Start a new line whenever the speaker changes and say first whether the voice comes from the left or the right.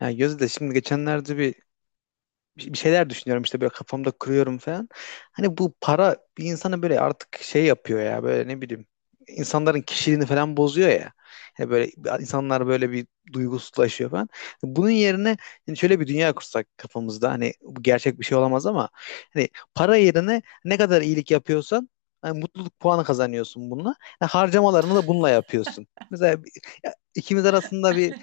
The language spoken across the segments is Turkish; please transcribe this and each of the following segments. left: Ya Gözde şimdi geçenlerde bir şeyler düşünüyorum işte böyle kafamda kırıyorum falan. Hani bu para bir insanı böyle artık şey yapıyor ya böyle ne bileyim insanların kişiliğini falan bozuyor ya. Hani böyle insanlar böyle bir duygusuzlaşıyor falan. Bunun yerine hani şöyle bir dünya kursak kafamızda, hani bu gerçek bir şey olamaz ama hani para yerine ne kadar iyilik yapıyorsan hani mutluluk puanı kazanıyorsun bununla. Yani harcamalarını da bununla yapıyorsun. Mesela ya ikimiz arasında bir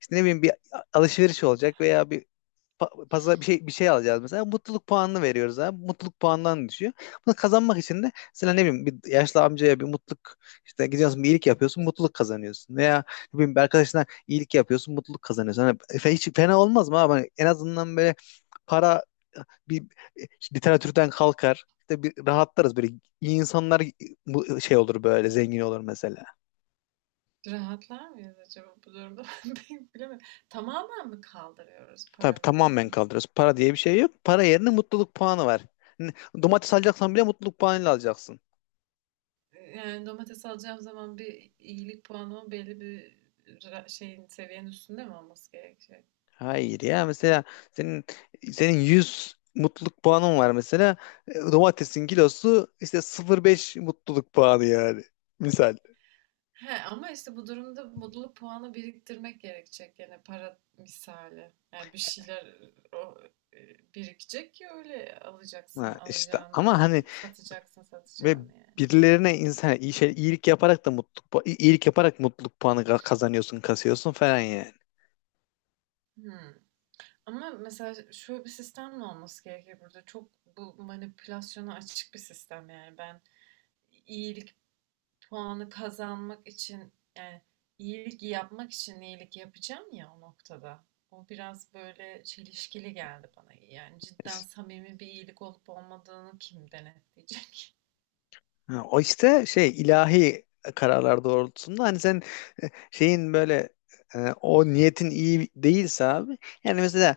left: işte ne bileyim bir alışveriş olacak veya bir pazar bir şey alacağız mesela. Mutluluk puanını veriyoruz abi. Mutluluk puanından düşüyor. Bunu kazanmak için de mesela ne bileyim bir yaşlı amcaya bir mutluluk işte gidiyorsun bir iyilik yapıyorsun mutluluk kazanıyorsun. Veya ne bileyim bir arkadaşına iyilik yapıyorsun mutluluk kazanıyorsun. Hani hiç fena olmaz mı abi? Hani en azından böyle para e, bir işte literatürden kalkar. İşte bir rahatlarız böyle, iyi insanlar bu şey olur, böyle zengin olur mesela.
right: Rahatlar mıyız acaba bu durumda? Pek bilemedim. Tamamen mi kaldırıyoruz
left: Tabii
right: paramı?
left: tamamen kaldırırız. Para diye bir şey yok. Para yerine mutluluk puanı var. N- Domates alacaksan bile mutluluk puanıyla alacaksın.
right: Yani domates alacağım zaman bir iyilik puanımın belli bir ra- şeyin seviyenin üstünde mi olması gerekecek?
left: Hayır ya, mesela senin senin 100 mutluluk puanın var mesela. Domatesin kilosu işte 0,5 mutluluk puanı yani. Misal.
right: He, ama işte bu durumda mutluluk puanı biriktirmek gerekecek yani para misali. Yani bir şeyler birikecek ki öyle alacaksın
left: Ha işte, ama
right: alacağını,
left: hani
right: satacaksın
left: ve
right: satacağını yani.
left: birilerine insan iyi şey iyilik yaparak da mutluluk iyilik yaparak mutluluk puanı kazanıyorsun, kasıyorsun falan yani.
right: Hmm. Ama mesela şöyle bir sistem de olması gerekir burada. Çok bu manipülasyona açık bir sistem yani. Ben iyilik puanı kazanmak için yani iyilik yapmak için iyilik yapacağım ya o noktada. O biraz böyle çelişkili geldi bana. Yani cidden
left: İşte-
right: samimi bir iyilik olup olmadığını kim denetleyecek?
left: ha, o işte şey ilahi kararlar doğrultusunda hani sen şeyin böyle o niyetin iyi değilse abi, yani mesela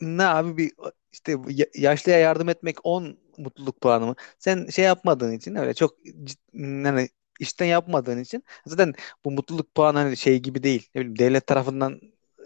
left: ne abi, bir işte yaşlıya yardım etmek 10 mutluluk puanı mı? Sen şey yapmadığın için öyle çok yani işten yapmadığın için zaten bu mutluluk puanı hani şey gibi değil. Ne bileyim devlet tarafından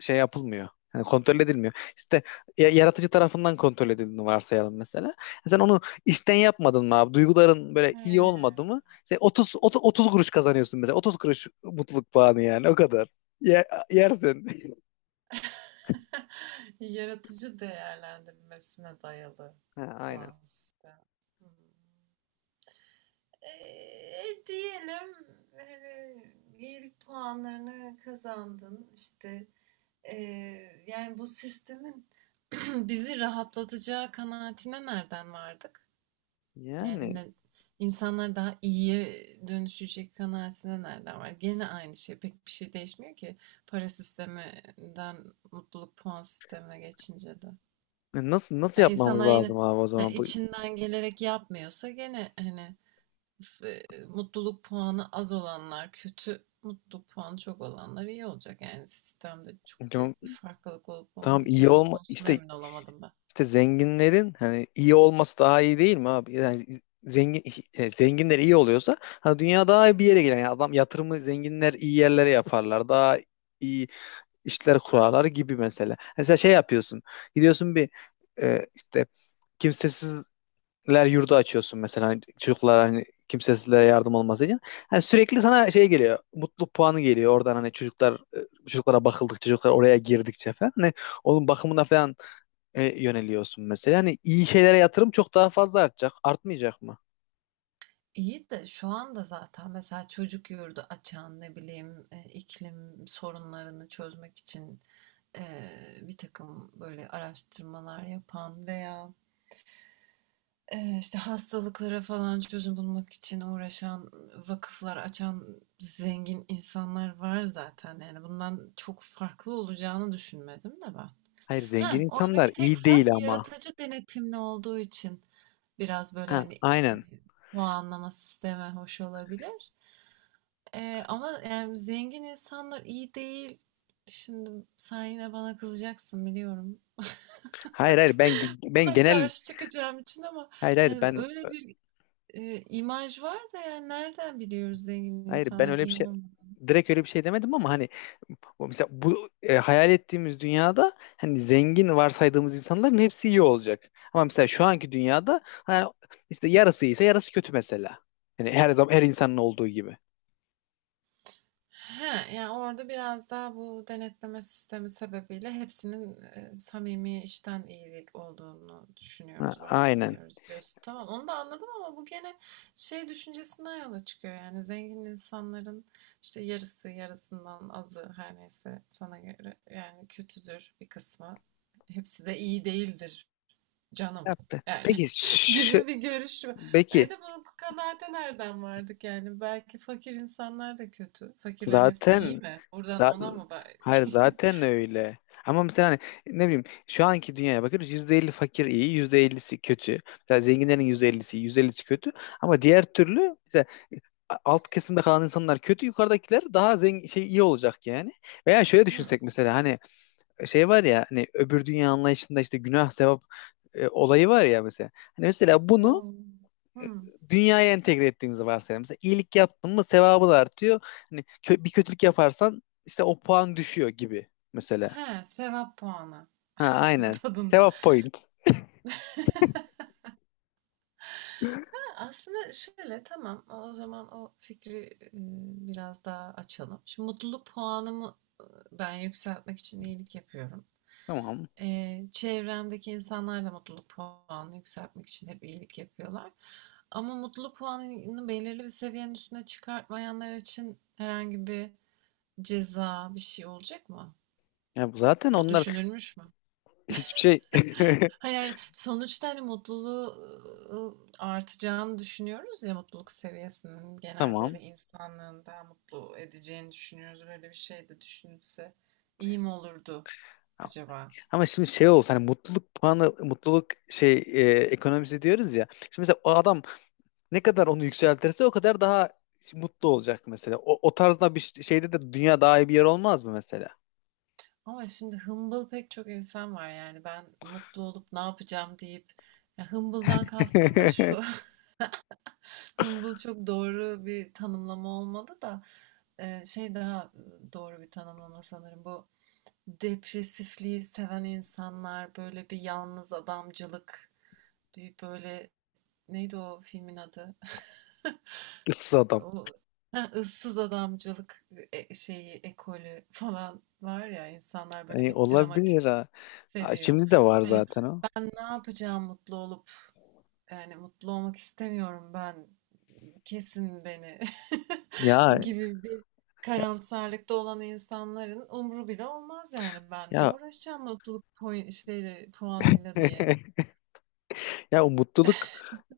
left: şey yapılmıyor. Yani kontrol edilmiyor. İşte yaratıcı tarafından kontrol edildiğini varsayalım mesela. Sen onu işten yapmadın mı abi? Duyguların böyle
right: He.
left: iyi olmadı mı? Sen 30 kuruş kazanıyorsun mesela. 30 kuruş mutluluk puanı yani, o kadar. Ye- Yersin.
right: Yaratıcı değerlendirmesine dayalı
left: Ha, aynen.
right: puan sistemi. Hmm. Diyelim hani iyilik puanlarını kazandın işte yani bu sistemin bizi rahatlatacağı kanaatine nereden vardık? Yani
left: Yani
right: ne, insanlar daha iyiye dönüşecek kanaatine nereden var? Gene aynı şey pek bir şey değişmiyor ki para sisteminden mutluluk puan sistemine geçince de.
left: Nasıl
right: Yani
left: yapmamız
right: insanlar yine
left: lazım abi, o
right: yani
left: zaman bu
right: içinden gelerek yapmıyorsa gene hani e, mutluluk puanı az olanlar kötü, mutluluk puanı çok olanlar iyi olacak. Yani sistemde çok
left: tamam,
right: büyük bir farklılık olup
left: tamam iyi
right: olmayacağı
left: olma
right: konusunda
left: işte
right: emin olamadım ben.
left: zenginlerin hani iyi olması daha iyi değil mi abi? Yani zengin zenginler iyi oluyorsa ha, dünya daha iyi bir yere gider. Yani adam yatırımı zenginler iyi yerlere yaparlar. Daha iyi işler kurarlar gibi mesela. Mesela şey yapıyorsun. Gidiyorsun bir işte kimsesiz ler yurdu açıyorsun mesela, hani çocuklar, hani kimsesizlere yardım olması için. Hani sürekli sana şey geliyor. Mutluluk puanı geliyor oradan, hani çocuklar çocuklara bakıldıkça, çocuklar oraya girdikçe falan. Hani onun bakımına falan yöneliyorsun mesela. Hani iyi şeylere yatırım çok daha fazla artacak. Artmayacak mı?
right: İyi de şu anda zaten mesela çocuk yurdu açan ne bileyim iklim sorunlarını çözmek için e, bir takım böyle araştırmalar yapan veya işte hastalıklara falan çözüm bulmak için uğraşan vakıflar açan zengin insanlar var zaten. Yani bundan çok farklı olacağını düşünmedim de ben.
left: Hayır, zengin
right: Ha,
left: insanlar
right: oradaki tek
left: iyi değil
right: fark
left: ama.
right: yaratıcı denetimli olduğu için biraz böyle
left: Ha,
right: hani
left: aynen.
right: puanlama sistemi hoş olabilir. Ama yani zengin insanlar iyi değil. Şimdi sen yine bana kızacaksın biliyorum.
left: Hayır hayır, ben
right: Buna
left: genel,
right: karşı çıkacağım için ama
left: hayır
right: yani
left: ben,
right: öyle bir imaj var da yani nereden biliyoruz zengin
left: hayır ben
right: insanların
left: öyle bir
right: iyi
left: şey
right: olmadığını?
left: direkt öyle bir şey demedim ama hani o mesela bu hayal ettiğimiz dünyada hani zengin varsaydığımız insanların hepsi iyi olacak. Ama mesela şu anki dünyada hani işte yarısı iyiyse yarısı kötü mesela. Yani her zaman her insanın olduğu gibi.
right: He, yani orada biraz daha bu denetleme sistemi sebebiyle hepsinin samimi işten iyilik olduğunu
left: Ha,
right: düşünüyoruz,
left: aynen.
right: varsayıyoruz diyorsun. Tamam, onu da anladım ama bu gene şey düşüncesinden yola çıkıyor. Yani zengin insanların işte yarısı, yarısından azı her neyse sana göre yani kötüdür bir kısmı. Hepsi de iyi değildir
left: Ya,
right: canım yani
left: peki
right: gibi bir görüş var. E
left: peki
right: de bu kanaate nereden vardık yani? Belki fakir insanlar da kötü. Fakirlerin hepsi iyi
left: zaten
right: mi? Buradan
left: Za-
right: ona mı
left: hayır,
right: belki?
left: zaten öyle. Ama mesela hani ne bileyim şu anki dünyaya bakıyoruz, %50 iyi, %50'si kötü. Mesela zenginlerin %50'si iyi, %50'si kötü. Ama diğer türlü mesela e, alt kesimde kalan insanlar kötü, yukarıdakiler daha zengin şey iyi olacak yani. Veya şöyle
right: Hmm.
left: düşünsek mesela, hani şey var ya, hani öbür dünya anlayışında işte günah sevap olayı var ya mesela. Hani mesela bunu
right: Oo. Hmm.
left: dünyaya entegre ettiğimizi varsayalım. Mesela iyilik yaptın mı sevabı da artıyor. Hani bir kötülük yaparsan işte o puan düşüyor gibi mesela.
right: He, sevap puanı
left: Ha, aynen.
right: tadında.
left: Sevap point.
right: Aslında şöyle, tamam, o zaman o fikri, biraz daha açalım. Şimdi mutluluk puanımı, ben yükseltmek için iyilik yapıyorum.
left: Tamam.
right: Çevremdeki insanlar da mutluluk puanını yükseltmek için hep iyilik yapıyorlar. Ama mutluluk puanını belirli bir seviyenin üstüne çıkartmayanlar için herhangi bir ceza, bir şey olacak mı?
left: Ya bu zaten
right: O
left: onlar
right: düşünülmüş mü?
left: hiçbir şey.
right: Ha, yani, sonuçta, hani, mutluluğu, ııı, artacağını düşünüyoruz ya, mutluluk seviyesinin genel
left: Tamam.
right: böyle insanlığın daha mutlu edeceğini düşünüyoruz. Böyle bir şey de düşünülse iyi mi olurdu acaba?
left: Ama şimdi şey olsa hani mutluluk puanı mutluluk şey ekonomisi diyoruz ya. Şimdi mesela o adam ne kadar onu yükseltirse o kadar daha mutlu olacak mesela. O, o tarzda bir şeyde de dünya daha iyi bir yer olmaz mı mesela?
right: Ama şimdi hımbıl pek çok insan var, yani, ben mutlu olup ne yapacağım deyip ya, hımbıldan kastım da şu, hımbıl çok doğru bir tanımlama olmadı da, şey daha, doğru bir tanımlama sanırım bu. Depresifliği seven insanlar, böyle bir yalnız adamcılık, bir böyle neydi o filmin adı?
left: Issız adam.
right: O ha, ıssız adamcılık şeyi ekolü falan var ya, insanlar böyle
left: Yani
right: bir dramatik
left: olabilir ha. Aa,
right: seviyor.
left: şimdi de var
right: Hani
left: zaten o.
right: ben ne yapacağım mutlu olup. Yani mutlu olmak istemiyorum ben. Kesin beni
left: Ya
right: gibi bir
left: ya
right: karamsarlıkta olan insanların umru bile olmaz yani ben ne
left: ya,
right: uğraşacağım mutluluk puan, şeyle, puanıyla diye.
left: ya o mutluluk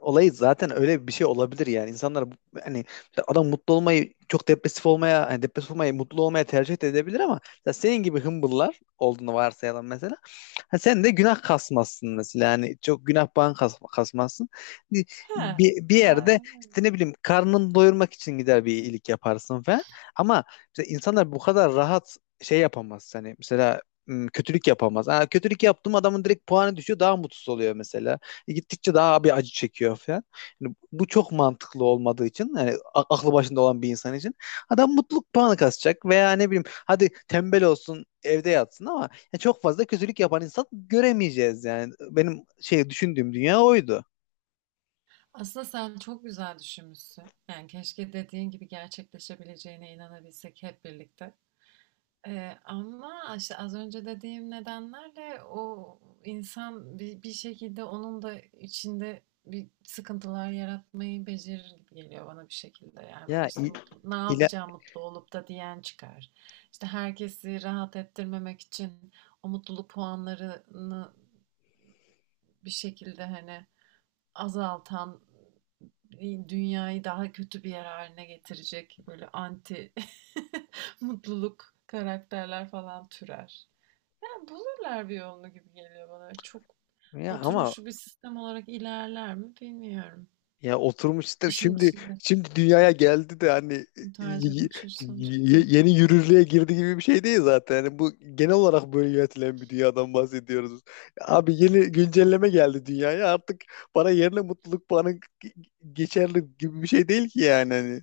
left: olayı zaten öyle bir şey olabilir yani. İnsanlar hani mesela adam mutlu olmayı çok depresif olmaya, hani depresif olmayı mutlu olmaya tercih de edebilir ama mesela senin gibi hımbıllar olduğunu varsayalım mesela. Ha, sen de günah kasmazsın mesela. Yani çok günah bağın kasmazsın. Bir,
right: He,
left: bir
right: ben
left: yerde işte ne bileyim karnını doyurmak için gider bir iyilik yaparsın falan. Ama mesela insanlar bu kadar rahat şey yapamaz. Hani mesela kötülük yapamaz. Ha, kötülük yaptım, adamın direkt puanı düşüyor, daha mutsuz oluyor mesela. Gittikçe daha bir acı çekiyor falan. Yani bu çok mantıklı olmadığı için yani aklı başında olan bir insan için adam mutluluk puanı kasacak veya ne bileyim hadi tembel olsun evde yatsın ama ya çok fazla kötülük yapan insan göremeyeceğiz yani. Benim şey düşündüğüm dünya oydu.
right: aslında sen çok güzel düşünmüşsün. Yani keşke dediğin gibi gerçekleşebileceğine inanabilsek hep birlikte. Ama işte az önce dediğim nedenlerle o insan bir şekilde onun da içinde bir sıkıntılar yaratmayı becerir gibi geliyor bana bir şekilde. Yani böyle
left: Ya
right: işte
left: i-
right: mutlu, ne
left: ile,
right: yapacağım mutlu olup da diyen çıkar. İşte herkesi rahat ettirmemek için o mutluluk puanlarını bir şekilde hani azaltan, dünyayı daha kötü bir yer haline getirecek böyle anti mutluluk karakterler falan türer. Yani bulurlar bir yolunu gibi geliyor bana. Çok
left: ya ama,
right: oturmuş bir sistem olarak ilerler mi bilmiyorum.
left: ya oturmuş sistem
right: İşin
left: şimdi,
right: içinde
left: şimdi dünyaya geldi de hani
right: bu tarz bir
left: y-
right: bakış açısı olacak. Hı.
left: yeni yürürlüğe girdi gibi bir şey değil zaten. Yani bu genel olarak böyle yönetilen bir dünyadan bahsediyoruz. Abi yeni güncelleme geldi dünyaya, artık para yerine mutluluk puanı g- geçerli gibi bir şey değil ki yani. Hani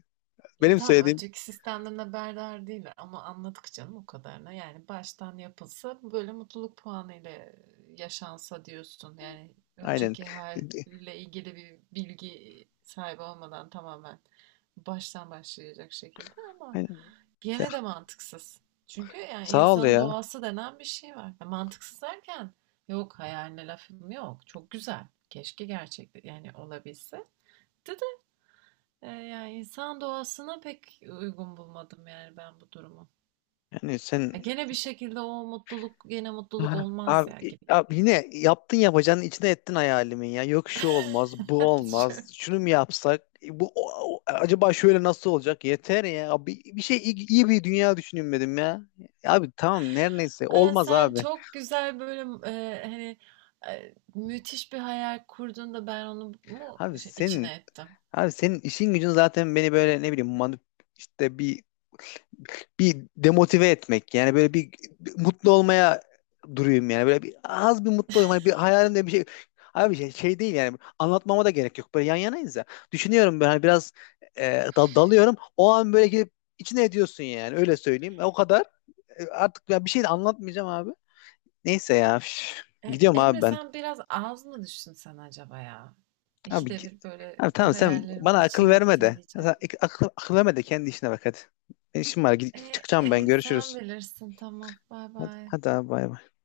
right: E,
left: benim
right: tamam,
left: söylediğim.
right: önceki sistemden haberdar değil ama anladık canım o kadarına. Yani baştan yapılsa böyle mutluluk puanı ile yaşansa diyorsun. Yani
left: Aynen.
right: önceki halle ilgili bir bilgi sahibi olmadan tamamen baştan başlayacak şekilde ama
left: Aynen.
right: gene de mantıksız. Çünkü yani
left: Sağ ol
right: insanın
left: ya.
right: doğası denen bir şey var. Ya mantıksız derken yok, hayaline lafım yok. Çok güzel. Keşke gerçekte yani olabilse. De de yani insan doğasına pek uygun bulmadım yani ben bu durumu.
left: Yani
right: Ya
left: sen
right: gene bir şekilde o mutluluk gene mutluluk olmaz
left: abi,
right: ya gibi geliyor.
left: yine yaptın yapacağın, içine ettin hayalimin ya. Yok şu olmaz, bu
right: Şöyle.
left: olmaz. Şunu mu yapsak? Bu acaba şöyle nasıl olacak? Yeter ya. Abi bir şey iyi, iyi bir dünya düşünmedim ya. Abi tamam, neredeyse
right: Ay,
left: olmaz
right: sen
left: abi.
right: çok güzel böyle hani müthiş bir hayal kurdun da ben onu mu
left: Abi
right: şey,
left: senin,
right: içine ettim?
left: abi senin işin gücün zaten beni böyle ne bileyim manip işte bir bir demotive etmek yani böyle bir, bir mutlu olmaya duruyum yani böyle bir az bir mutlu olayım hani bir hayalimde bir şey abi şey, şey değil yani anlatmama da gerek yok böyle yan yanayız ya düşünüyorum ben hani biraz dalıyorum o an böyle gidip içine ediyorsun yani öyle söyleyeyim, o kadar. Artık ben bir şey de anlatmayacağım abi, neyse ya, üf.
right: E,
left: Gidiyorum abi
right: Emre,
left: ben.
right: sen biraz az mı düşünsen acaba ya?
left: Abi,
right: İkide bir böyle
left: abi tamam, sen
right: hayallerimin
left: bana akıl
right: içine
left: verme
right: ettin
left: de, ya sen,
right: diyeceğim.
left: akıl verme de kendi işine bak hadi. Ben işim var, gidip çıkacağım ben,
right: Sen
left: görüşürüz.
right: bilirsin, tamam. Bay
left: Hadi,
right: bay.
left: hadi abi, bay bay.